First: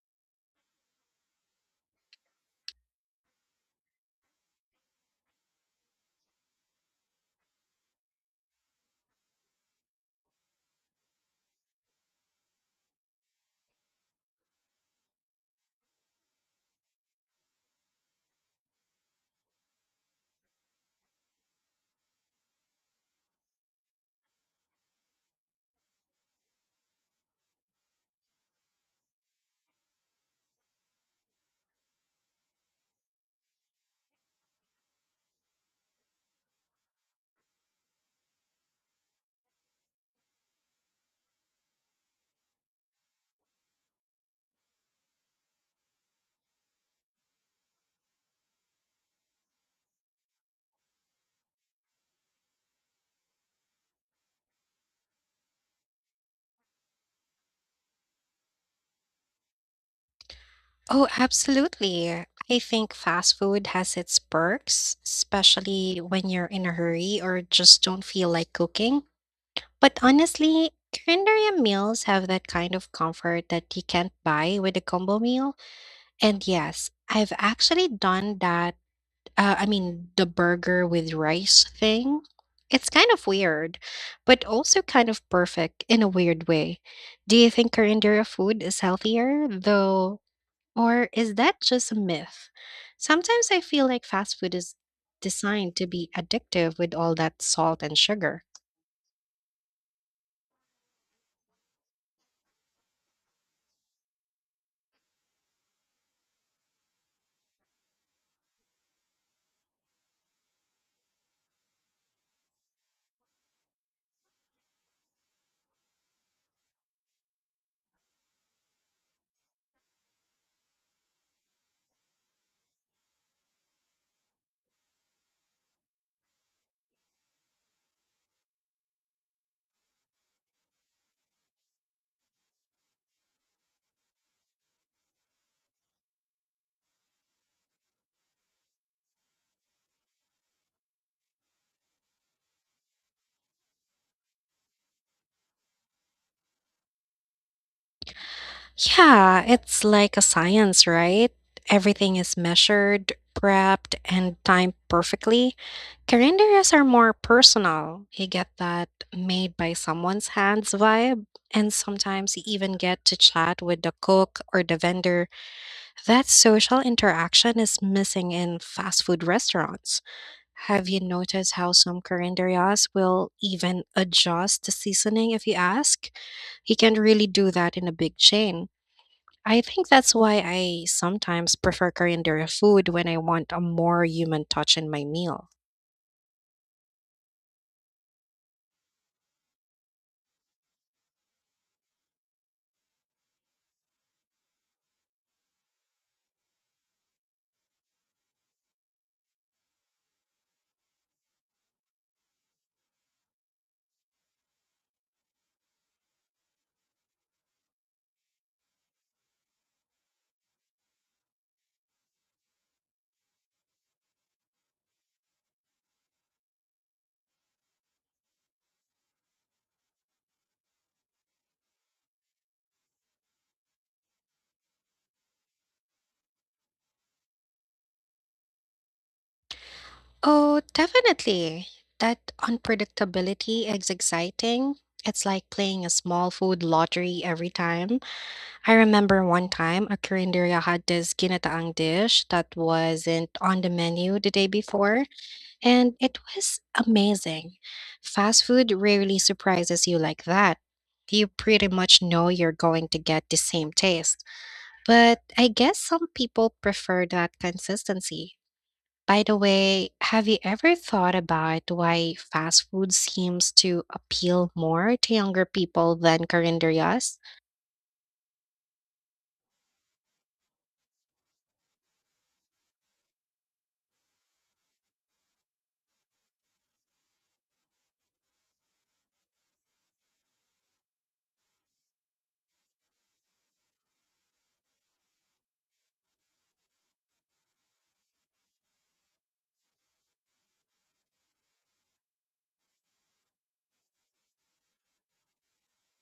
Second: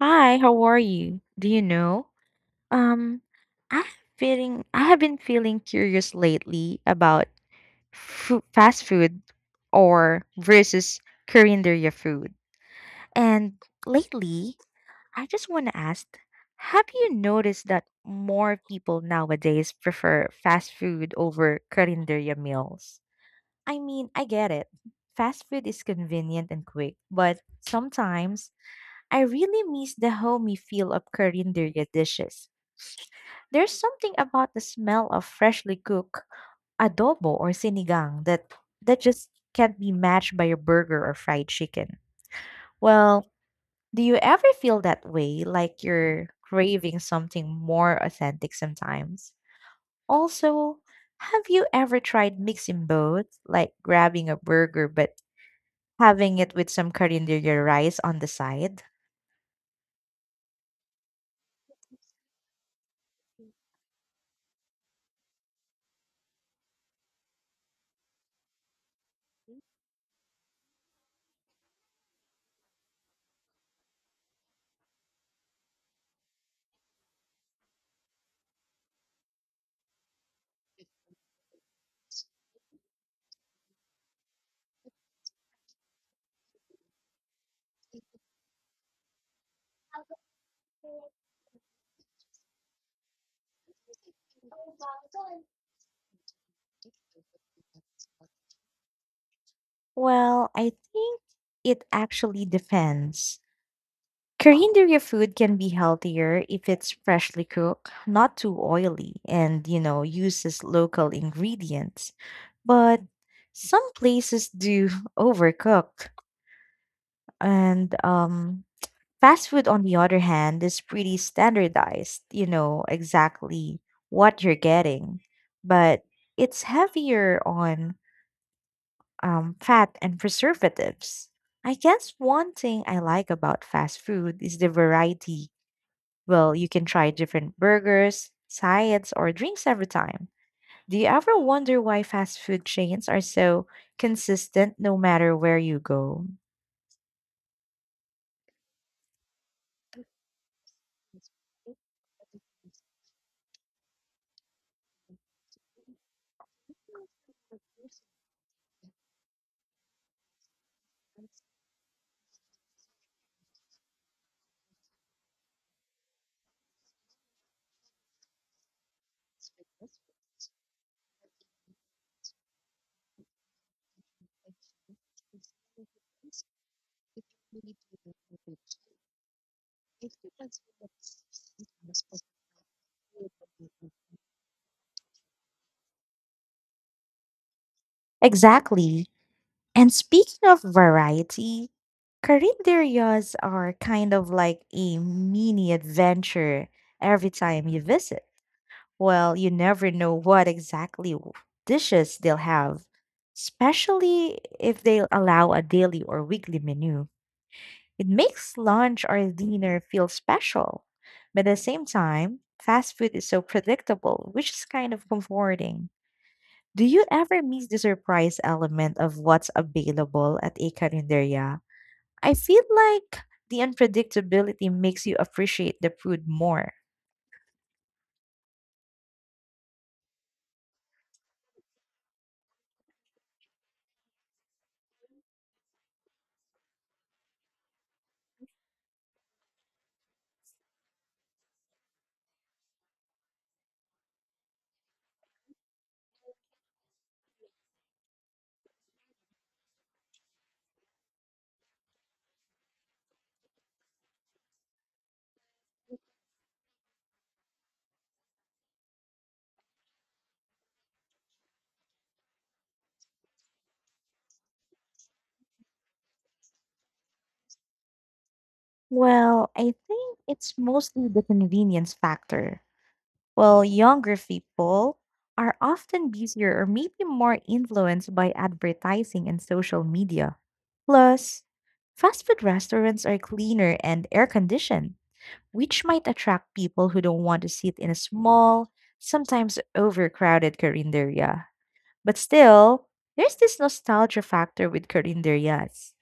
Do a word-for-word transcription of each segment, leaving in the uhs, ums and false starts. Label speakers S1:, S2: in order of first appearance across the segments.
S1: Hi, how are you? Do you know? Um, I have feeling I have been feeling curious lately about fu- fast food or versus Korean food. And lately, I just want to ask, have you noticed that more people nowadays prefer fast food over Korean meals? I mean, I get it. Fast food is convenient and quick, but sometimes I really miss the homey feel of Korean dishes. There's something about the smell of freshly cooked adobo or sinigang that that just can't be matched by a burger or fried chicken. Well, do you ever feel that way, like you're craving something more authentic sometimes? Also, have you ever tried mixing both, like grabbing a burger but having it with some Korean rice on the side?
S2: Oh, absolutely. I think fast food has its perks, especially when you're in a hurry or just don't feel like cooking. But honestly, Korean meals have that kind of comfort that you can't buy with a combo meal. And yes, I've actually done that. Uh, I mean, the burger with rice thing. It's kind of weird, but also kind of perfect in a weird way. Do you think Korean food is healthier, though? Or is that just a myth? Sometimes I feel like fast food is designed to be addictive with all that salt and sugar.
S1: Well, I think it actually depends. Korean food can be healthier if it's freshly cooked, not too oily, and you know, uses local ingredients. But some places do overcook. And um fast food on the other hand is pretty standardized, you know, exactly what you're getting. But it's heavier on um, fat and preservatives. I guess one thing I like about fast food is the variety. Well, you can try different burgers, sides, or drinks every time. Do you ever wonder why fast food chains are so consistent no matter where you go?
S2: Yeah, it's like a science, right? Everything is measured, prepped, and timed perfectly. Carinderas are more personal. You get that made by someone's hands vibe, and sometimes you even get to chat with the cook or the vendor. That social interaction is missing in fast food restaurants. Have you noticed how some carinderias will even adjust the seasoning if you ask? You can't really do that in a big chain. I think that's why I sometimes prefer carinderia food when I want a more human touch in my meal.
S1: Exactly. And speaking of variety, Carinderías are kind of like a mini adventure every time you visit. Well, you never know what exactly w- dishes they'll have, especially if they allow a daily or weekly menu. It makes lunch or dinner feel special. But at the same time, fast food is so predictable, which is kind of comforting. Do you ever miss the surprise element of what's available at a carinderia? I feel like the unpredictability makes you appreciate the food more.
S2: Oh, definitely. That unpredictability is exciting. It's like playing a small food lottery every time. I remember one time a karinderya had this ginataang dish that wasn't on the menu the day before, and it was amazing. Fast food rarely surprises you like that. You pretty much know you're going to get the same taste. But I guess some people prefer that consistency. By the way, have you ever thought about why fast food seems to appeal more to younger people than karinderyas?
S1: Well, I think it's mostly the convenience factor. Well, younger people are often busier or maybe more influenced by advertising and social media. Plus, fast food restaurants are cleaner and air conditioned, which might attract people who don't want to sit in a small, sometimes overcrowded carinderia. But still, there's this nostalgia factor with carinderias.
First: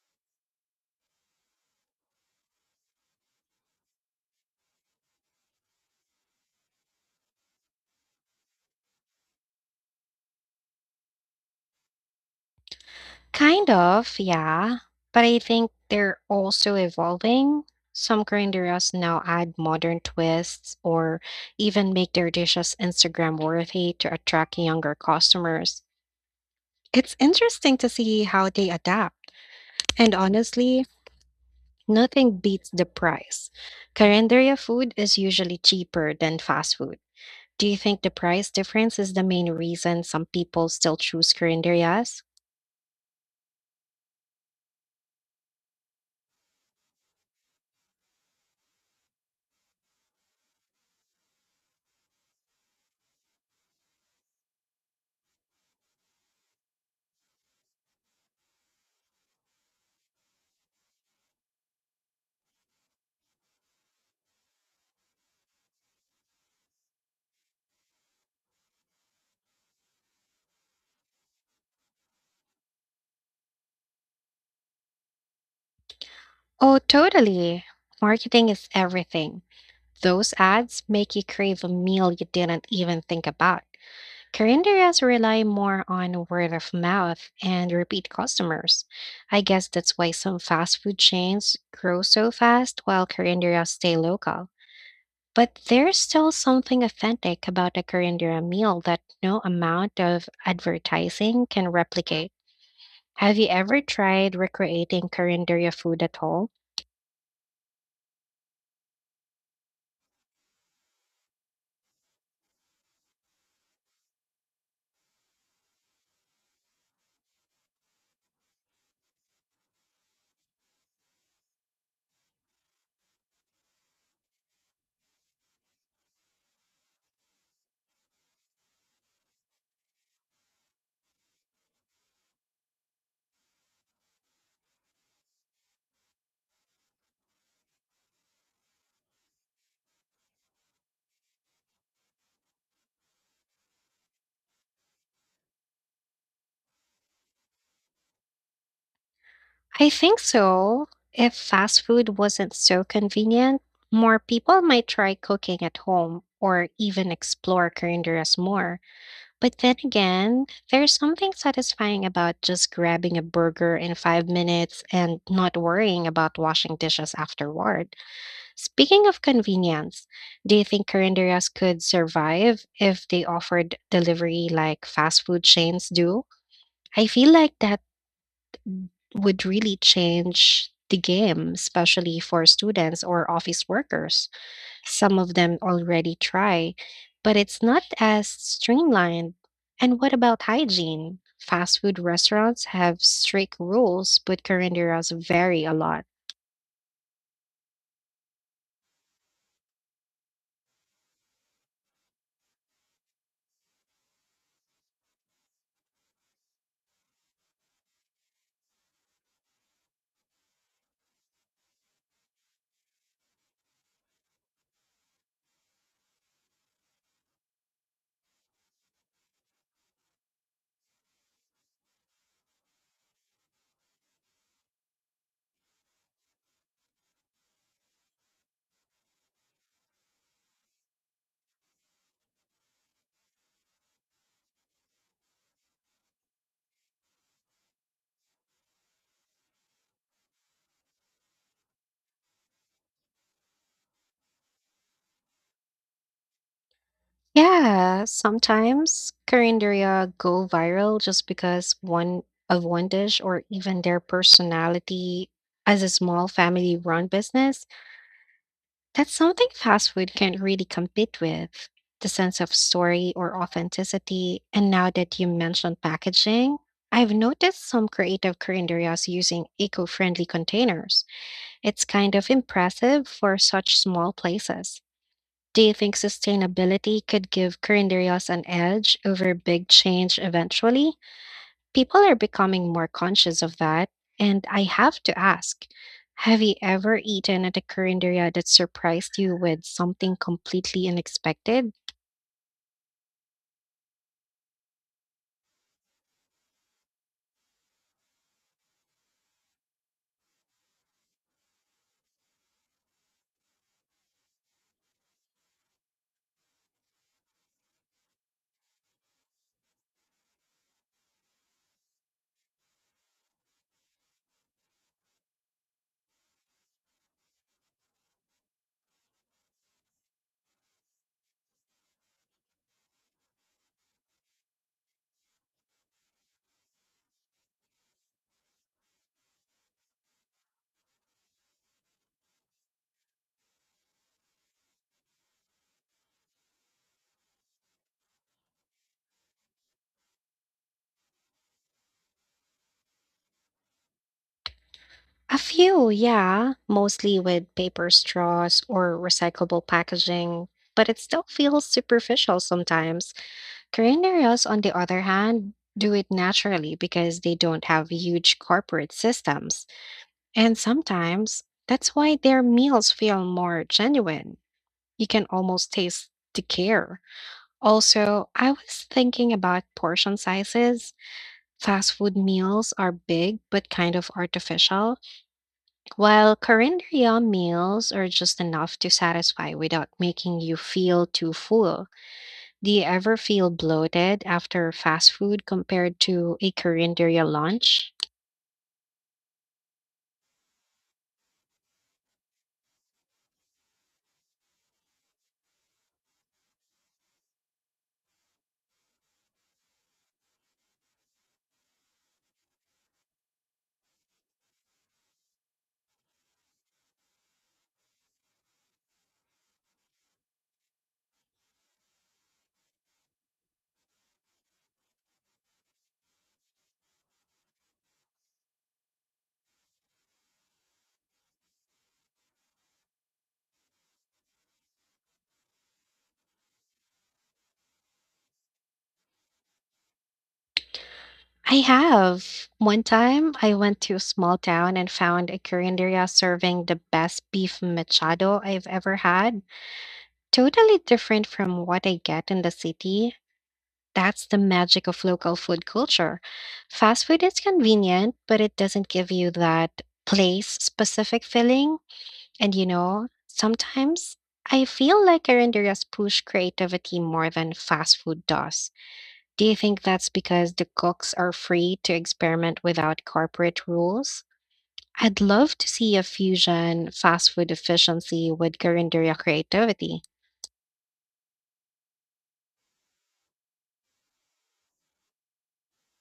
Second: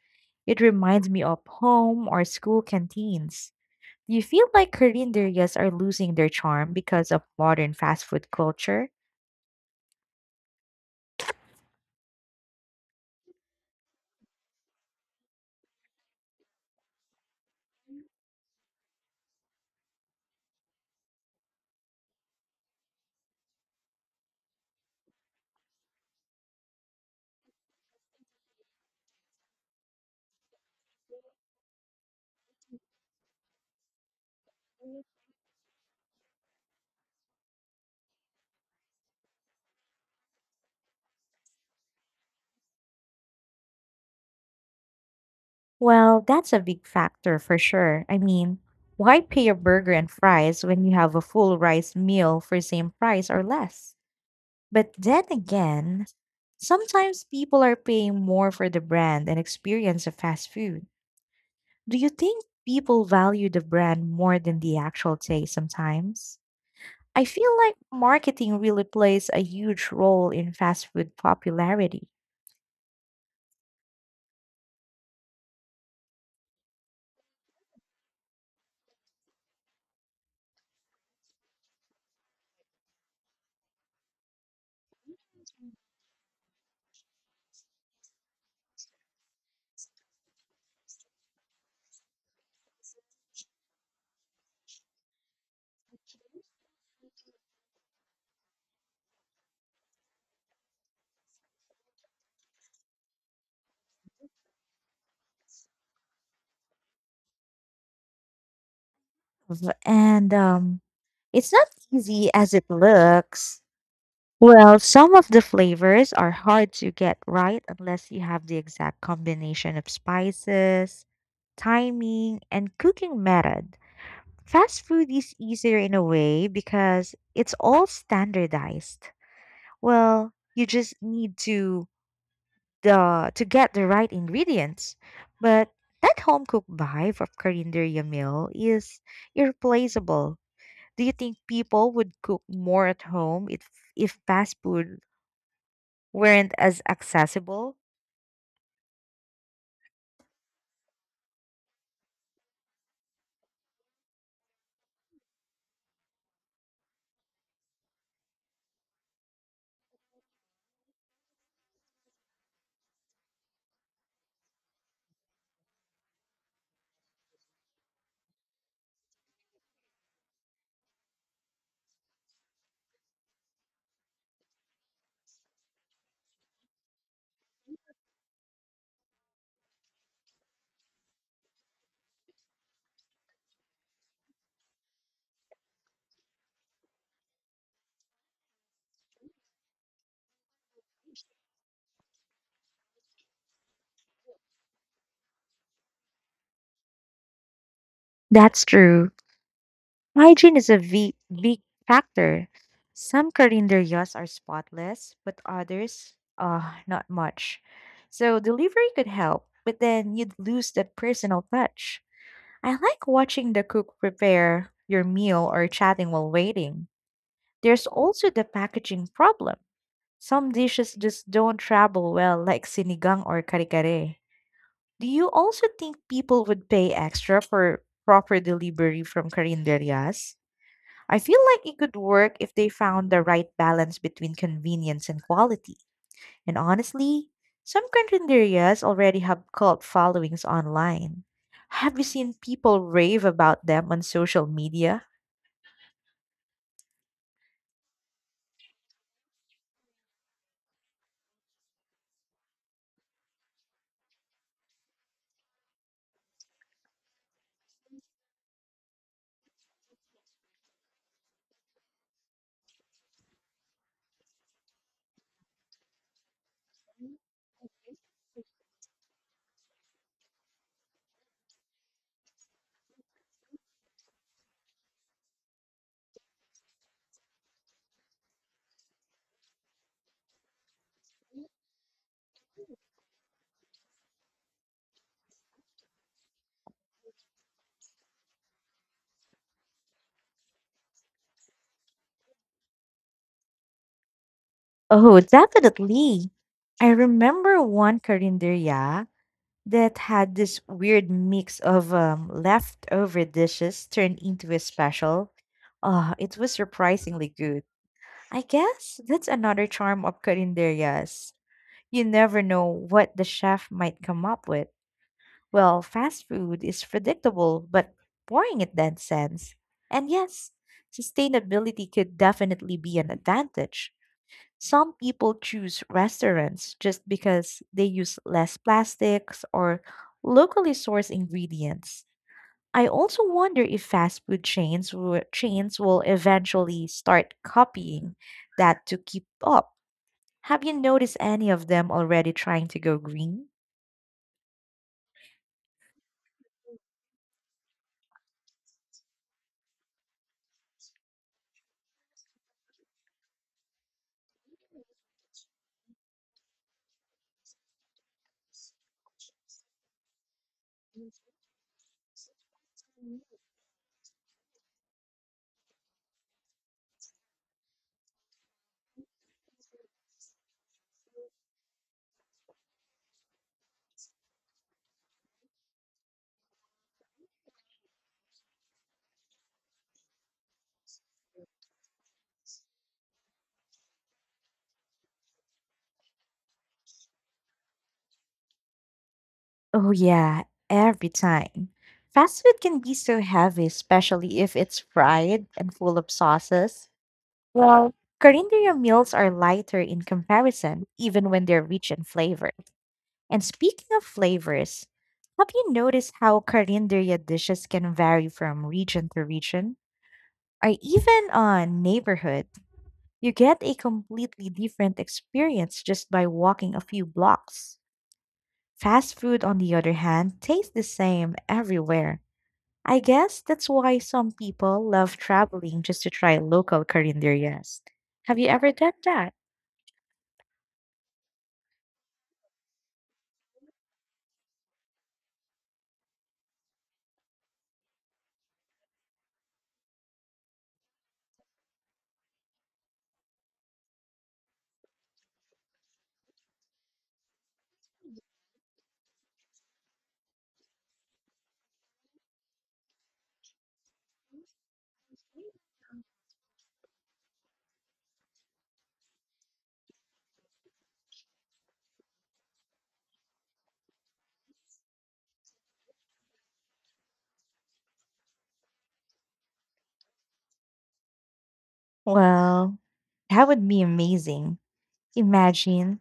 S1: It reminds me of home or school canteens. Do you feel like carinderias are losing their charm because of modern fast food culture?
S2: Kind of, yeah. But I think they're also evolving. Some culinarians now add modern twists or even make their dishes Instagram worthy to attract younger customers. It's interesting to see how they adapt. And honestly, nothing beats the price. Carinderia food is usually cheaper than fast food. Do you think the price difference is the main reason some people still choose carinderias?
S1: Well, that's a big factor for sure. I mean, why pay a burger and fries when you have a full rice meal for same price or less? But then again, sometimes people are paying more for the brand and experience of fast food. Do you think people value the brand more than the actual taste sometimes? I feel like marketing really plays a huge role in fast food popularity.
S2: Oh, totally. Marketing is everything. Those ads make you crave a meal you didn't even think about. Carinderias rely more on word of mouth and repeat customers. I guess that's why some fast food chains grow so fast while carinderas stay local. But there's still something authentic about a carindera meal that no amount of advertising can replicate. Have you ever tried recreating carindera food at home?
S1: V- And um, it's not easy as it looks. Well, some of the flavors are hard to get right unless you have the exact combination of spices, timing, and cooking method. Fast food is easier in a way because it's all standardized. Well, you just need to the to get the right ingredients. But that home cooked vibe of Carinderia meal is irreplaceable. Do you think people would cook more at home if if fast food weren't as accessible?
S2: I think so. If fast food wasn't so convenient, more people might try cooking at home or even explore Corinderas more. But then again, there's something satisfying about just grabbing a burger in five minutes and not worrying about washing dishes afterward. Speaking of convenience, do you think Corinderas could survive if they offered delivery like fast food chains do? I feel like that would really change the game, especially for students or office workers. Some of them already try, but it's not as streamlined. And what about hygiene? Fast food restaurants have strict rules, but carinderas vary a lot.
S1: That's true. Hygiene is a big, big factor. Some calendarias are spotless, but others, uh, not much. So delivery could help, but then you'd lose that personal touch. I like watching the cook prepare your meal or chatting while waiting. There's also the packaging problem. Some dishes just don't travel well, like sinigang or karikare. Do you also think people would pay extra for proper delivery from calendarias? I feel like it could work if they found the right balance between convenience and quality. And honestly, some cafeterias already have cult followings online. Have you seen people rave about them on social media?
S2: Yeah, sometimes Carinderia go viral just because one of one dish or even their personality as a small family run business. That's something fast food can't really compete with the sense of story or authenticity. And now that you mentioned packaging, I've noticed some creative curanderías using eco friendly containers. It's kind of impressive for such small places. Do you think sustainability could give curanderías an edge over big change eventually? People are becoming more conscious of that, and I have to ask, have you ever eaten at a Korinderia that surprised you with something completely unexpected?
S1: Oh, definitely. I remember one carinderia that had this weird mix of um, leftover dishes turned into a special. Oh, it was surprisingly good. I guess that's another charm of carinderias. You never know what the chef might come up with. Well, fast food is predictable, but boring in that sense. And yes, sustainability could definitely be an advantage. Some people choose restaurants just because they use less plastics or locally sourced ingredients. I also wonder if fast food chains will, chains will eventually start copying that to keep up. Have you noticed any of them already trying to go green?
S2: A few, yeah, mostly with paper straws or recyclable packaging, but it still feels superficial sometimes. Korinderas, on the other hand, do it naturally because they don't have huge corporate systems. And sometimes that's why their meals feel more genuine. You can almost taste the care. Also, I was thinking about portion sizes. Fast food meals are big but kind of artificial, while Korean Yum meals are just enough to satisfy without making you feel too full. Do you ever feel bloated after fast food compared to a Korean derial lunch?
S1: Oh, yeah, every time. Fast food can be so heavy, especially if it's fried and full of sauces. Well, Corinthia meals are lighter in comparison, even when they're rich in flavor. And speaking of flavors, have you noticed how Corinthia dishes can vary from region to region? Or even on neighborhood? You get a completely different experience just by walking a few blocks. Fast food, on the other hand, tastes the same everywhere. I guess that's why some people love traveling just to try local carinderias. Have you ever done that?
S2: I have. One time, I went to a small town and found a Korean derial serving the best beef machado I've ever had. Totally different from what I get in the city. That's the magic of local food culture. Fast food is convenient, but it doesn't give you that place specific feeling. And you know, sometimes I feel like Carinderia's push creativity more than fast food does. Do you think that's because the cooks are free to experiment without corporate rules? I'd love to see a fusion fast food efficiency with Carinderia creativity.
S1: Well, that would be amazing. Imagine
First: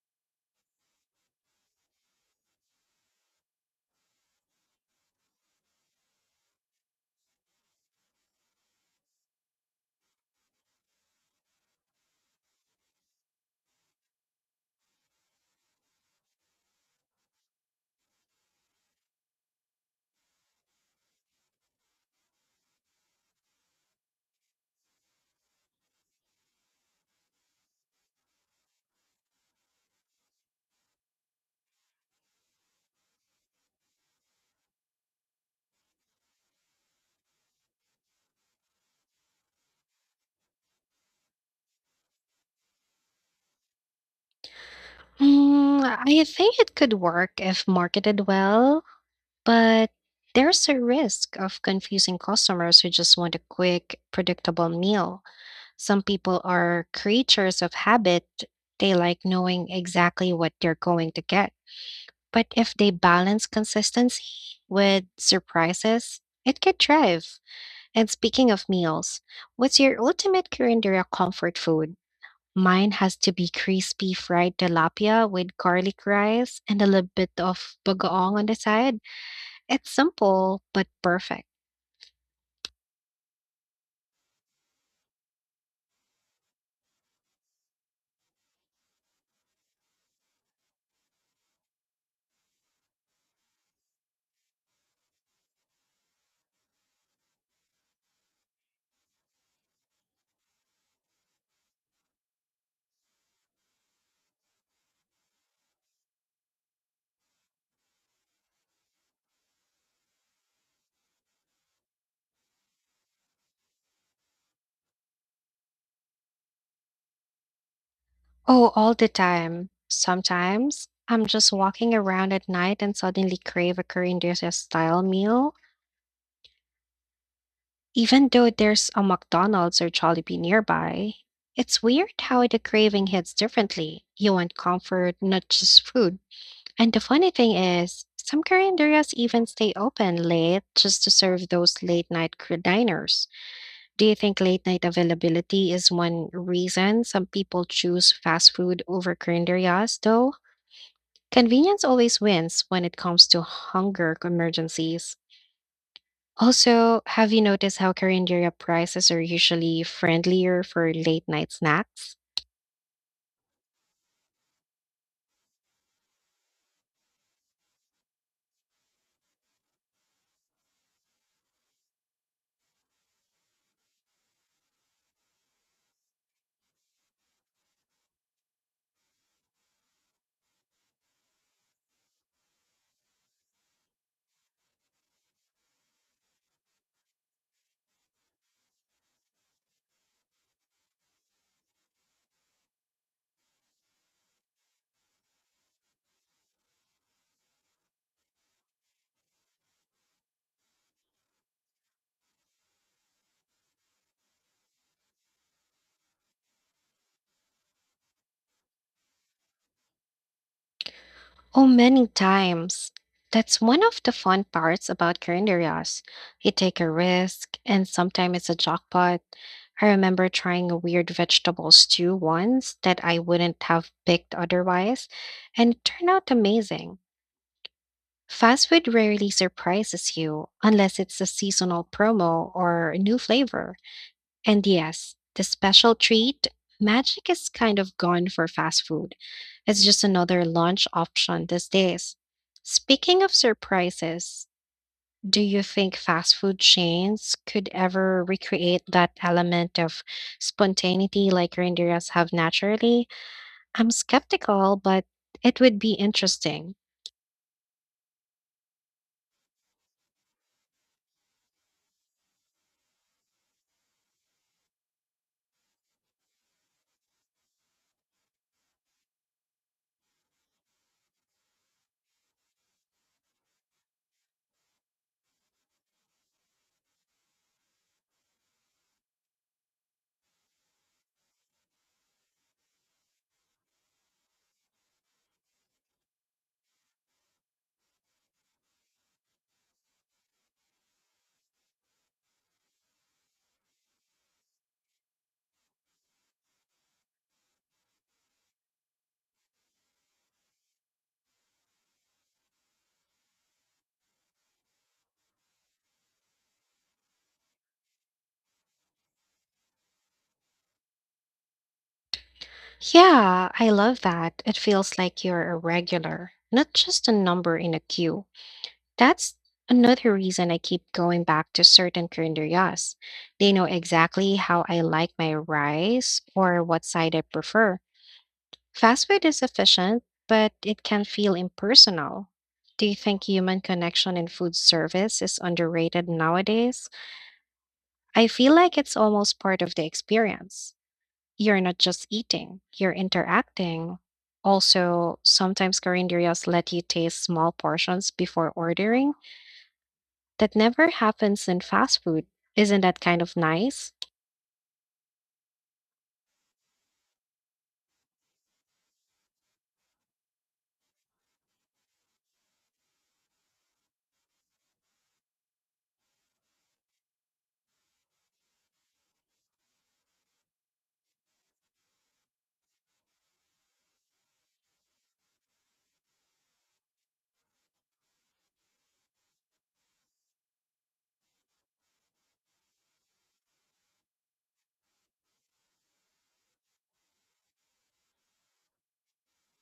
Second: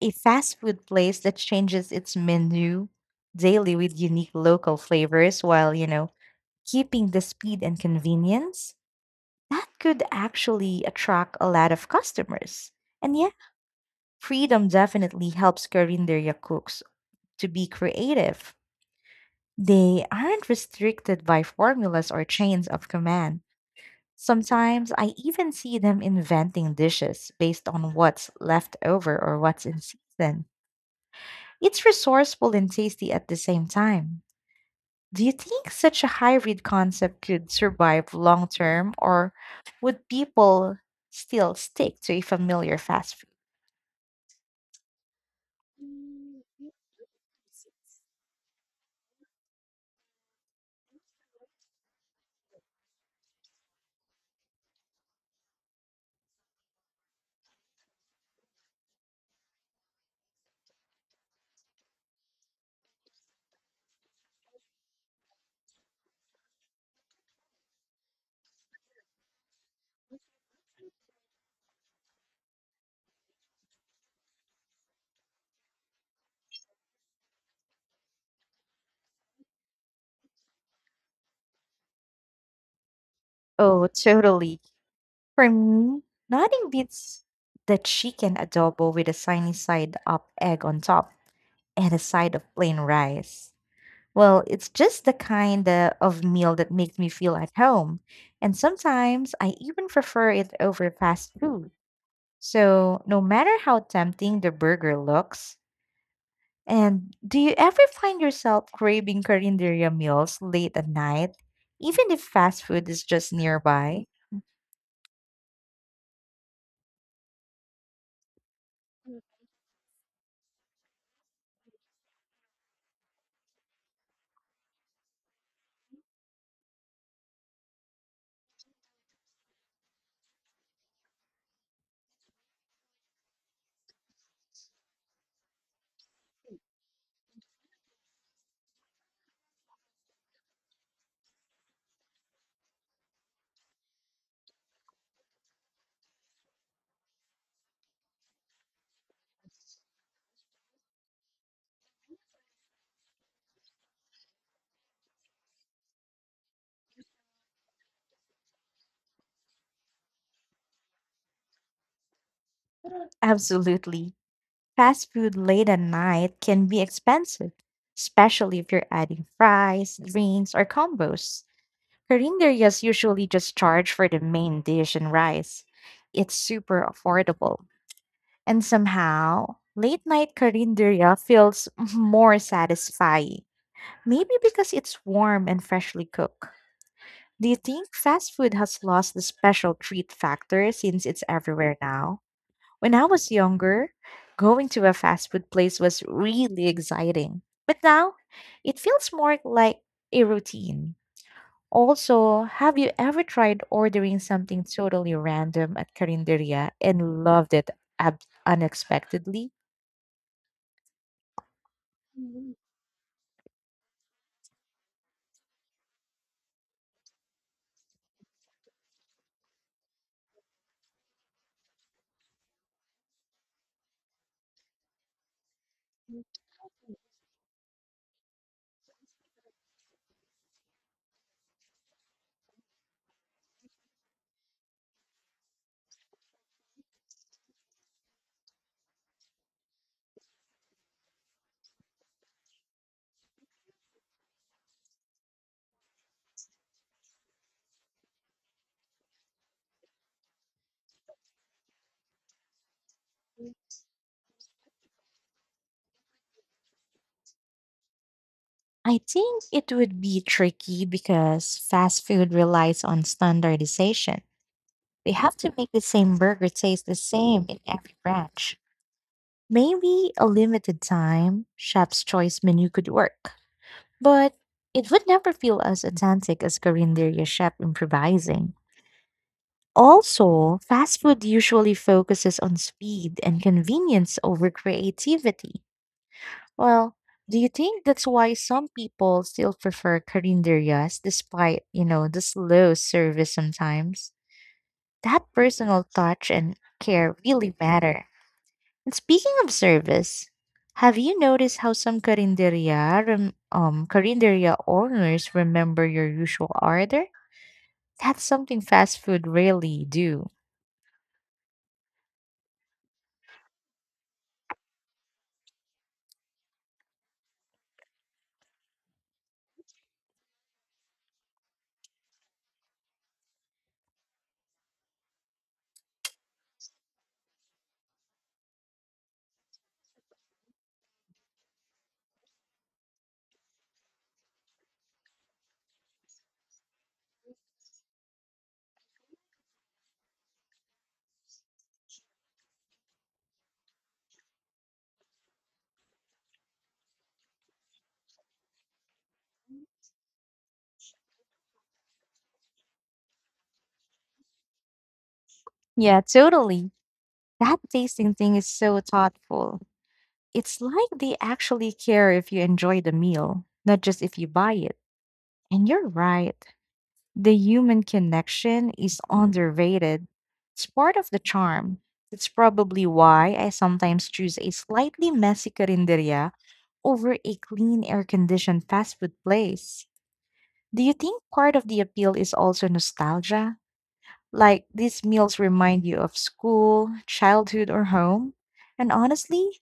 S1: a fast food place that changes its menu daily with unique local flavors while, you know, keeping the speed and convenience. That could actually attract a lot of customers. And yeah, freedom definitely helps carinderia cooks to be creative. They aren't restricted by formulas or chains of command. Sometimes I even see them inventing dishes based on what's left over or what's in season. It's resourceful and tasty at the same time. Do you think such a hybrid concept could survive long term, or would people still stick to a familiar fast
S2: Mm, I
S1: food?
S2: think it could work if marketed well, but there's a risk of confusing customers who just want a quick, predictable meal. Some people are creatures of habit, they like knowing exactly what they're going to get. But if they balance consistency with surprises, it could thrive. And speaking of meals, what's your ultimate Korean comfort food? Mine has to be crispy fried tilapia with garlic rice and a little bit of bagoong on the side. It's simple but perfect.
S1: Oh, totally. For me, nothing beats the chicken adobo with a sunny side up egg on top and a side of plain rice. Well, it's just the kind uh, of meal that makes me feel at home. And sometimes I even prefer it over fast food. So, no matter how tempting the burger looks, and do you ever find yourself craving Corinderia meals late at night, even if fast food is just nearby?
S2: Oh, all the time. Sometimes I'm just walking around at night and suddenly crave a Korean dish style meal, even though there's a McDonald's or Jollibee nearby. It's weird how the craving hits differently. You want comfort, not just food. And the funny thing is, some korean carinderias even stay open late just to serve those late night cr- diners. Do you think late night availability is one reason some people choose fast food over korean carinderias, though? Convenience always wins when it comes to hunger emergencies. Also, have you noticed how korean carinderia prices are usually friendlier for late night snacks?
S1: Absolutely. Fast food late at night can be expensive, especially if you're adding fries, drinks, or combos. Carinderias usually just charge for the main dish and rice. It's super affordable. And somehow, late night carinderia feels more satisfying. Maybe because it's warm and freshly cooked. Do you think fast food has lost the special treat factor since it's everywhere now? When I was younger, going to a fast food place was really exciting. But now, it feels more like a routine. Also, have you ever tried ordering something totally random at Carinderia and loved it ab- unexpectedly?
S2: Oh, many times. That's one of the fun parts about calendarias. You take a risk, and sometimes it's a jackpot. I remember trying a weird vegetable stew once that I wouldn't have picked otherwise, and it turned out amazing. Fast food rarely surprises you unless it's a seasonal promo or a new flavor. And yes, the special treat, magic is kind of gone for fast food. It's just another lunch option these days. Speaking of surprises, do you think fast food chains could ever recreate that element of spontaneity like reindeers have naturally? I'm skeptical, but it would be interesting.
S1: I think it would be tricky because fast food relies on standardization. They have to make the same burger taste the same in every branch. Maybe a limited time chef's choice menu could work, but it would never feel as authentic as Carinderia chef improvising. Also, fast food usually focuses on speed and convenience over creativity. Well, do you think that's why some people still prefer carinderias despite, you know, the slow service sometimes? That personal touch and care really matter. And speaking of service, have you noticed how some carinderia, rem- um, carinderia owners remember your usual order? That's something fast food rarely do.
S2: Yeah, I love that. It feels like you're a regular, not just a number in a queue. That's another reason I keep going back to certain calendarias. They know exactly how I like my rice or what side I prefer. Fast food is efficient, but it can feel impersonal. Do you think human connection in food service is underrated nowadays? I feel like it's almost part of the experience. You're not just eating, you're interacting. Also, sometimes calendarias let you taste small portions before ordering. That never happens in fast food. Isn't that kind of nice?
S1: Yeah, totally. That tasting thing is so thoughtful. It's like they actually care if you enjoy the meal, not just if you buy it. And you're right. The human connection is underrated. It's part of the charm. That's probably why I sometimes choose a slightly messy carinderia over a clean, air conditioned fast food place. Do you think part of the appeal is also nostalgia? Like these meals remind you of school, childhood, or home? And honestly,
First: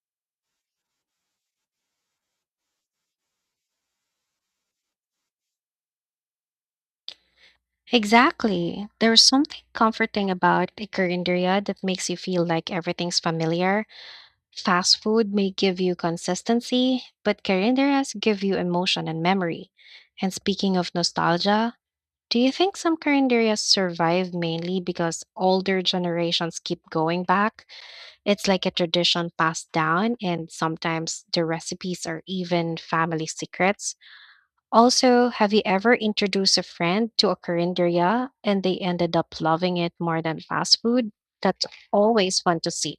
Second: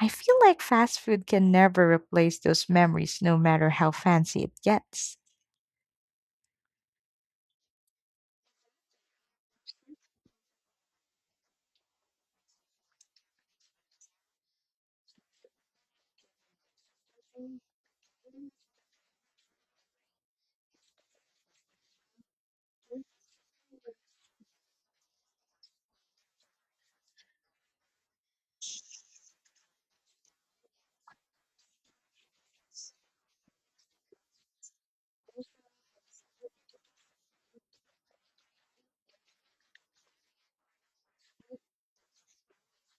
S1: I feel like fast food can never replace those memories, no matter how fancy it gets.
S2: Exactly. There's something comforting about a Korean that makes you feel like everything's familiar. Fast food may give you consistency, but Koreanderias give you emotion and memory. And speaking of nostalgia, do you think some Koreanderias survive mainly because older generations keep going back? It's like a tradition passed down, and sometimes the recipes are even family secrets. Also, have you ever introduced a friend to a korean and they ended up loving it more than fast food? That's always fun to see.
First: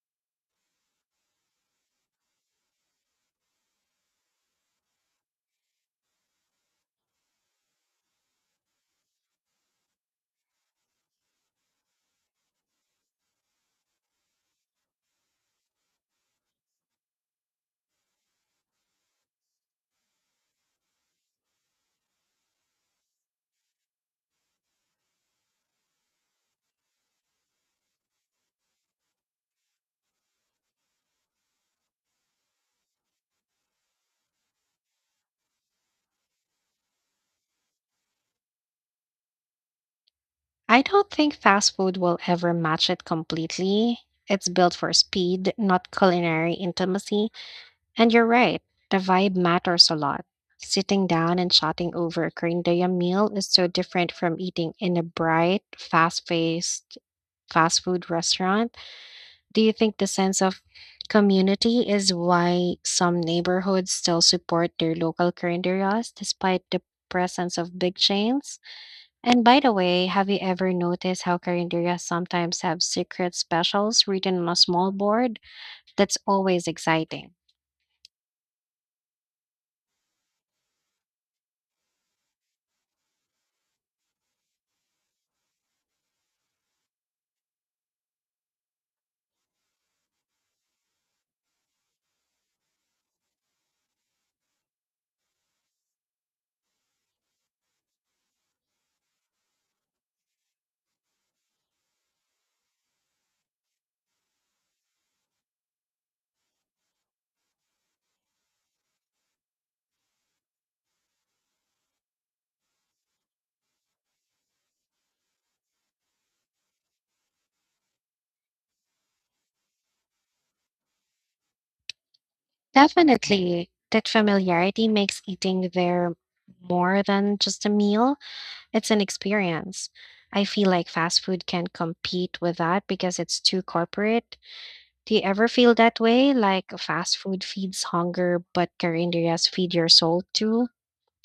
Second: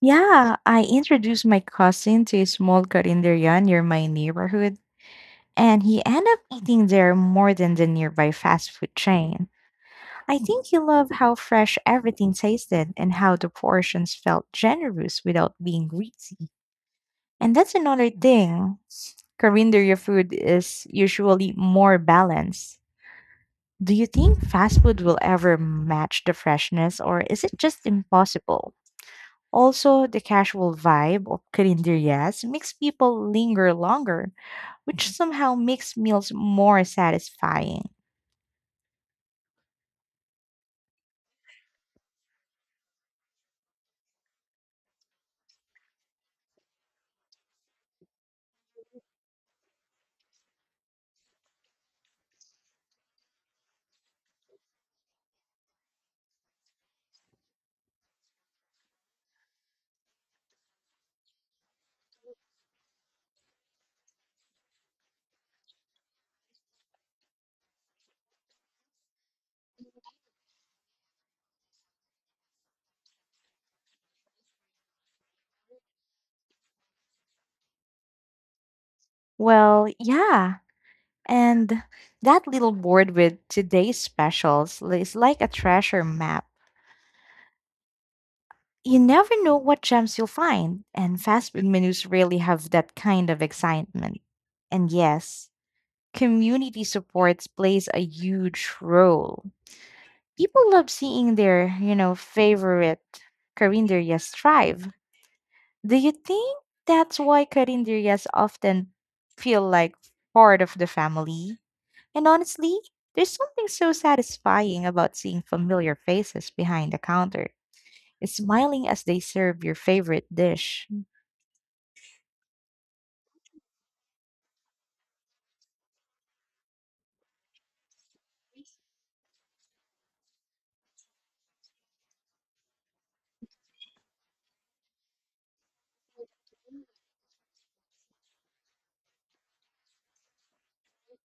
S1: Yeah, I introduced my cousin to a small karinderya near my neighborhood, and he ended up eating there more than the nearby fast food chain. I think he loved how fresh everything tasted and how the portions felt generous without being greasy. And that's another thing. Coriander your food is usually more balanced. Do you think fast food will ever match the freshness or is it just impossible? Also, the casual vibe of yes makes people linger longer, which somehow makes meals more satisfying.
S2: I don't think fast food will ever match it completely. It's built for speed, not culinary intimacy. And you're right, the vibe matters a lot. Sitting down and chatting over a korean meal is so different from eating in a bright, fast-paced fast food restaurant. Do you think the sense of community is why some neighborhoods still support their local carinderias despite the presence of big chains? And by the way, have you ever noticed how carinderias sometimes have secret specials written on a small board? That's always exciting.
S1: Well, yeah, and that little board with today's specials is like a treasure map. You never know what gems you'll find, and fast food menus really have that kind of excitement. And yes, community supports plays a huge role. People love seeing their, you know, favorite carinderias thrive. Do you think that's why carinderias often feel like part of the family? And honestly, there's something so satisfying about seeing familiar faces behind the counter, smiling as they serve your favorite dish.
S2: Definitely, that familiarity makes eating there more than just a meal, it's an experience. I feel like fast food can compete with that because it's too corporate. Do you ever feel that way? Like fast food feeds hunger, but carinderias feed your soul too?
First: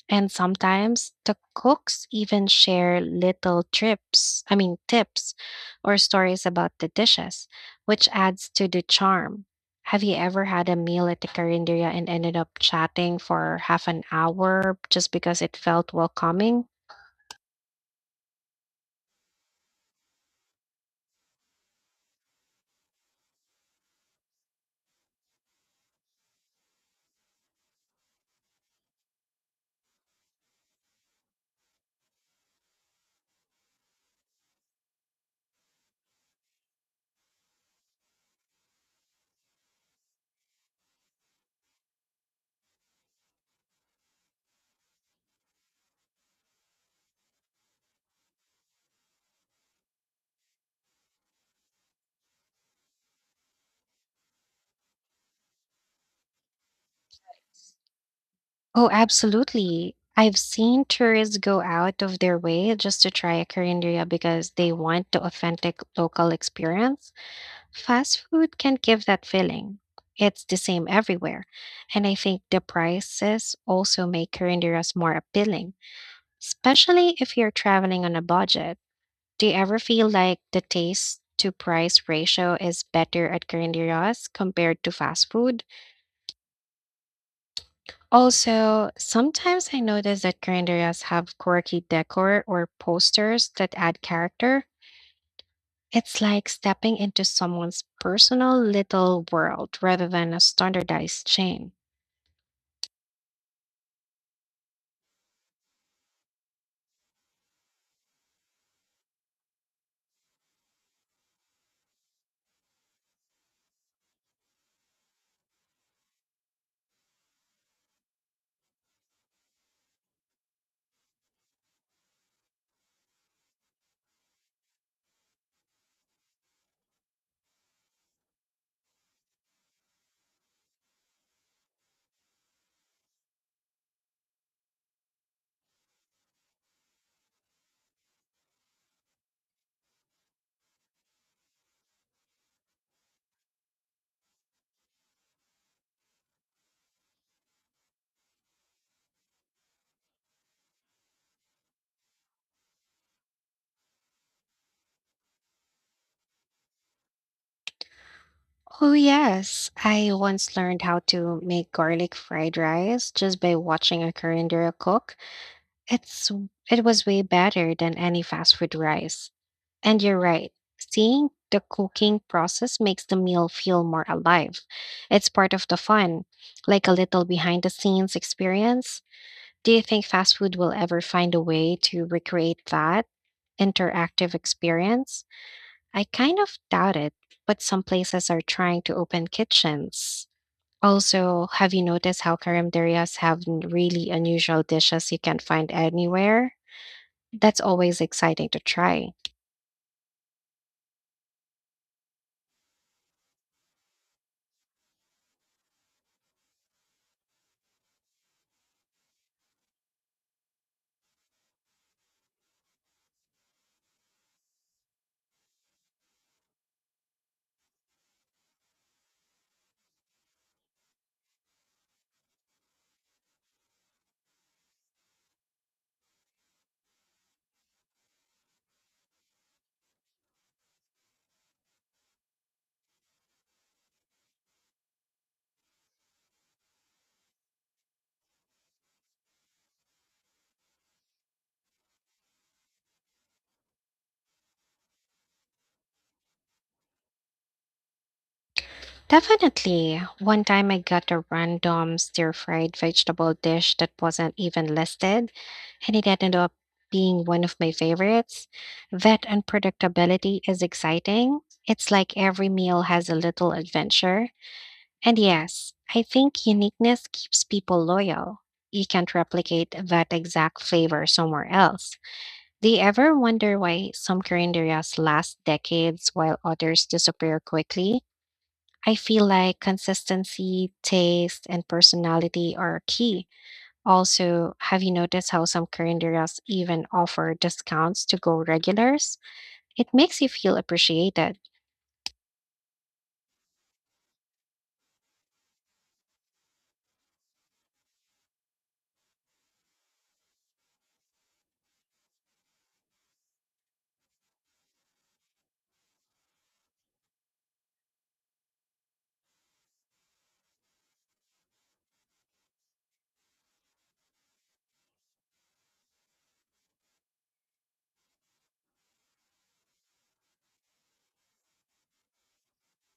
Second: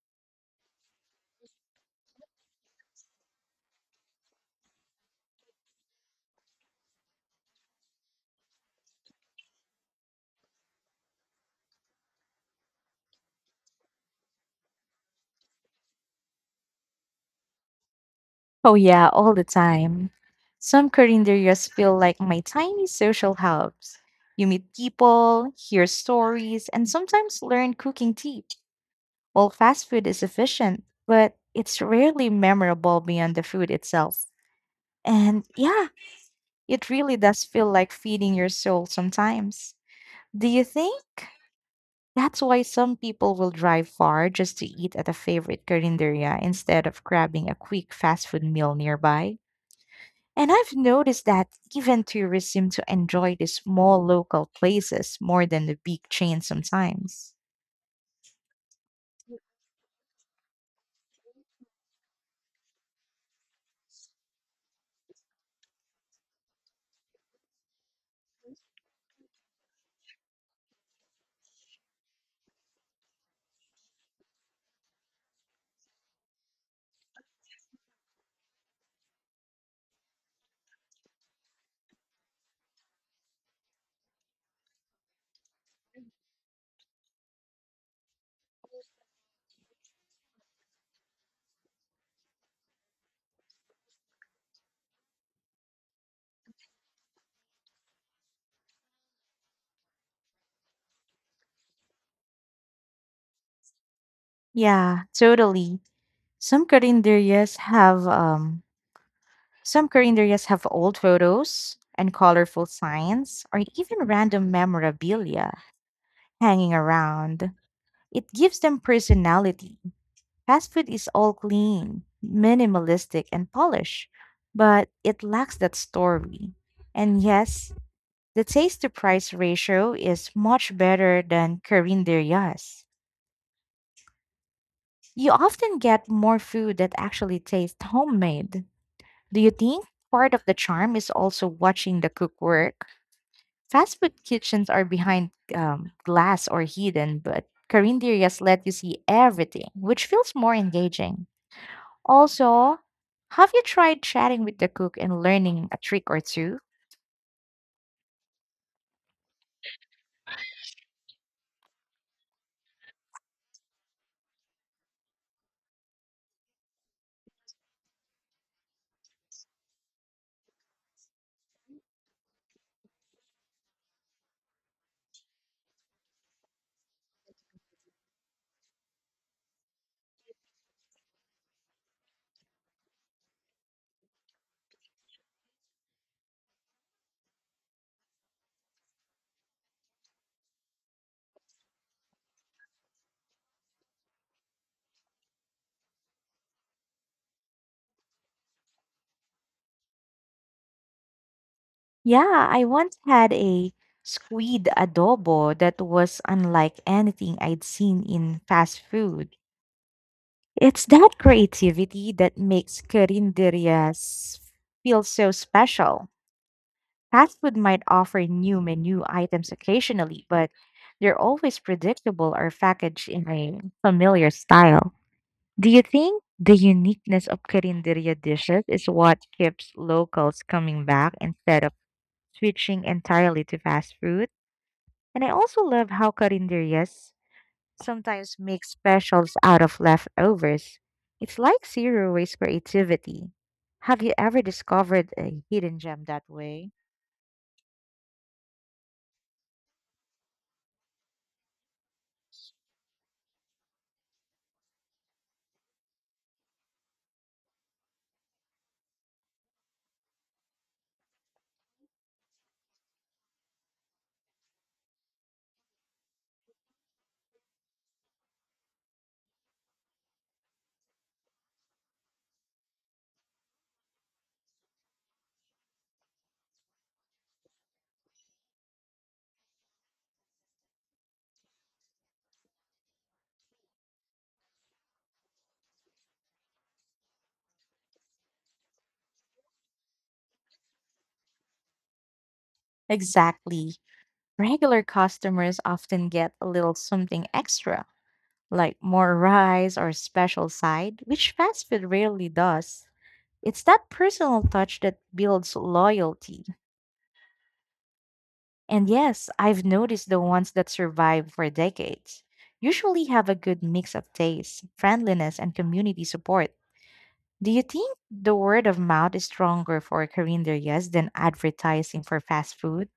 S2: And sometimes the cooks even share little trips, I mean, tips or stories about the dishes, which adds to the charm. Have you ever had a meal at the carinderia and ended up chatting for half an hour just because it felt welcoming?
S1: Oh, yeah, all the time. Some carinderias feel like my tiny social hubs. You meet people, hear stories, and sometimes learn cooking tips. While fast food is efficient, but it's rarely memorable beyond the food itself. And yeah, it really does feel like feeding your soul sometimes. Do you think that's why some people will drive far just to eat at a favorite carinderia instead of grabbing a quick fast food meal nearby. And I've noticed that even tourists seem to enjoy the small local places more than the big chains sometimes.
S2: Oh, absolutely. I've seen tourists go out of their way just to try a Korean because they want the authentic local experience. Fast food can give that feeling. It's the same everywhere. And I think the prices also make Korean more appealing, especially if you're traveling on a budget. Do you ever feel like the taste to price ratio is better at Korean compared to fast food? Also, sometimes I notice that grand areas have quirky decor or posters that add character. It's like stepping into someone's personal little world rather than a standardized chain.
S1: Yeah, totally. Some carinderias have um some carinderias have old photos and colorful signs or even random memorabilia hanging around. It gives them personality. Fast food is all clean, minimalistic, and polished, but it lacks that story. And yes, the taste to price ratio is much better than Korean. You often get more food that actually tastes homemade. Do you think part of the charm is also watching the cook work? Fast food kitchens are behind um, glass or hidden, but Korean let you see everything, which feels more engaging. Also, have you tried chatting with the cook and learning a trick or two?
S2: Oh, yes. I once learned how to make garlic fried rice just by watching a Korean cook. It's it was way better than any fast food rice. And you're right. Seeing the cooking process makes the meal feel more alive. It's part of the fun, like a little behind the scenes experience. Do you think fast food will ever find a way to recreate that interactive experience? I kind of doubt it, but some places are trying to open kitchens. Also, have you noticed how carinderias have n- really unusual dishes you can't find anywhere? That's always exciting to try.
S1: Yeah, I once had a squid adobo that was unlike anything I'd seen in fast food. It's that creativity that makes carinderias feel so special. Fast food might offer new menu items occasionally, but they're always predictable or packaged in a familiar style. Do you think the uniqueness of carinderia dishes is what keeps locals coming back instead of switching entirely to fast food? And I also love how carinderias sometimes make specials out of leftovers. It's like zero waste creativity. Have you ever discovered a hidden gem that way?
S2: Definitely. One time I got a random stir-fried vegetable dish that wasn't even listed, and it ended up being one of my favorites. That unpredictability is exciting. It's like every meal has a little adventure. And yes, I think uniqueness keeps people loyal. You can't replicate that exact flavor somewhere else. Do you ever wonder why some current areas last decades while others disappear quickly? I feel like consistency, taste, and personality are key. Also, have you noticed how some calendars even offer discounts to go regulars? It makes you feel appreciated.
S1: Exactly. Regular customers often get a little something extra, like more rice or a special side, which fast food rarely does. It's that personal touch that builds loyalty. And yes, I've noticed the ones that survive for decades usually have a good mix of taste, friendliness, and community support. Do you think the word of mouth is stronger for carinderias than advertising for fast food?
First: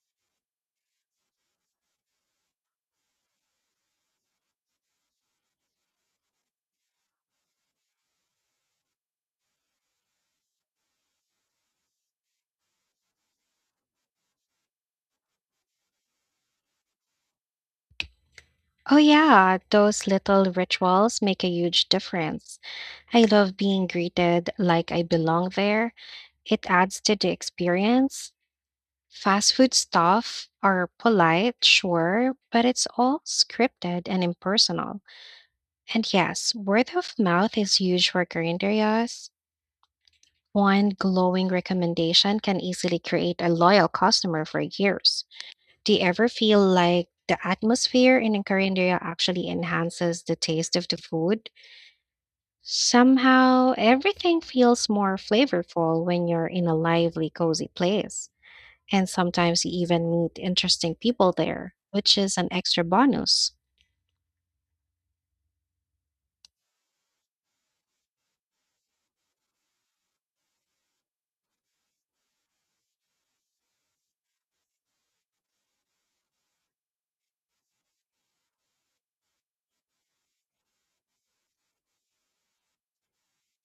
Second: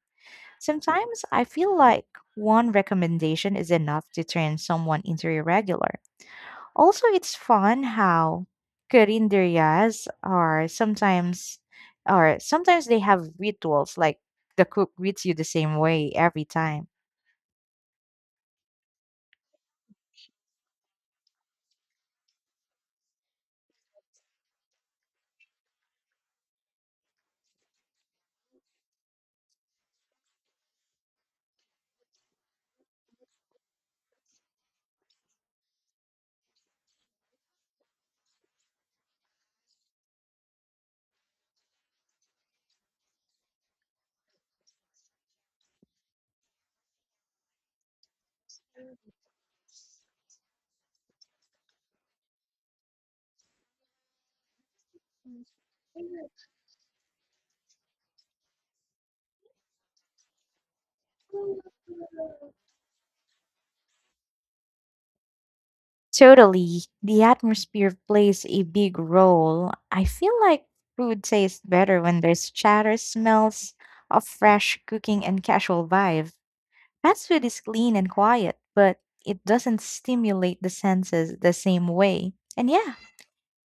S1: Sometimes I feel like one recommendation is enough to turn someone into a regular. Also, it's fun how Carinderias are sometimes or sometimes they have rituals like the cook greets you the same way every time.
S2: Oh, yeah, those little rituals make a huge difference. I love being greeted like I belong there. It adds to the experience. Fast food stuff are polite, sure, but it's all scripted and impersonal. And yes, word of mouth is huge for current areas. One glowing recommendation can easily create a loyal customer for years. Do you ever feel like the atmosphere in a current area actually enhances the taste of the food? Somehow, everything feels more flavorful when you're in a lively, cozy place. And sometimes you even meet interesting people there, which is an extra bonus.
S1: Totally. The atmosphere plays a big role. I feel like food tastes better when there's chatter, smells of fresh cooking, and casual vibe. Fast food is clean and quiet, but it doesn't stimulate the senses the same way. And yeah,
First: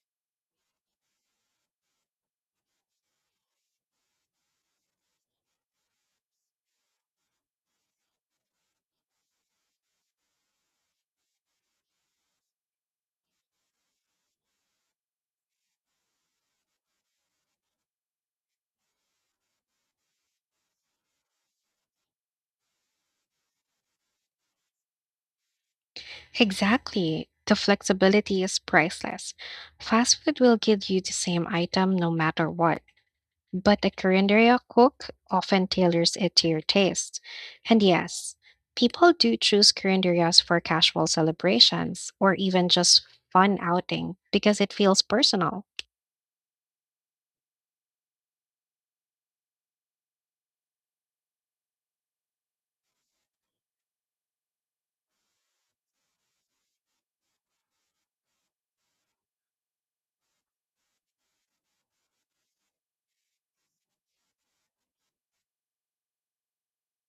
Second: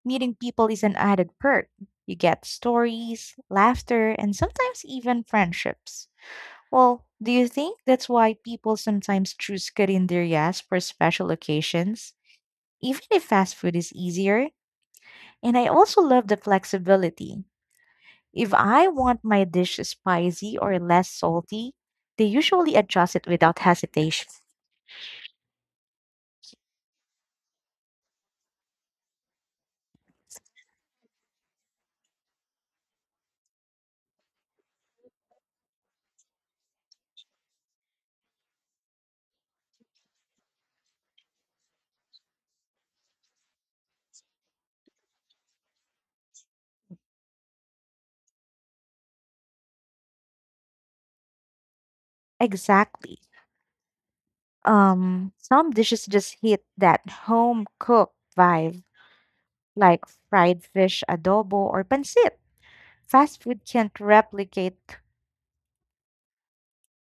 S1: meeting people is an added perk. You get stories, laughter, and sometimes even friendships. Well, do you think that's why people sometimes choose carinderias for special occasions, even if fast food is easier? And I also love the flexibility. If I want my dish spicy or less salty, they usually adjust it without hesitation.
S2: Exactly. The flexibility is priceless. Fast food will give you the same item no matter what, but a Korean cook often tailors it to your taste. And yes, people do choose Korean for casual celebrations or even just fun outing because it feels personal.
S1: Exactly. Um, some dishes just hit that home cook vibe like fried fish adobo or pancit. Fast food can't replicate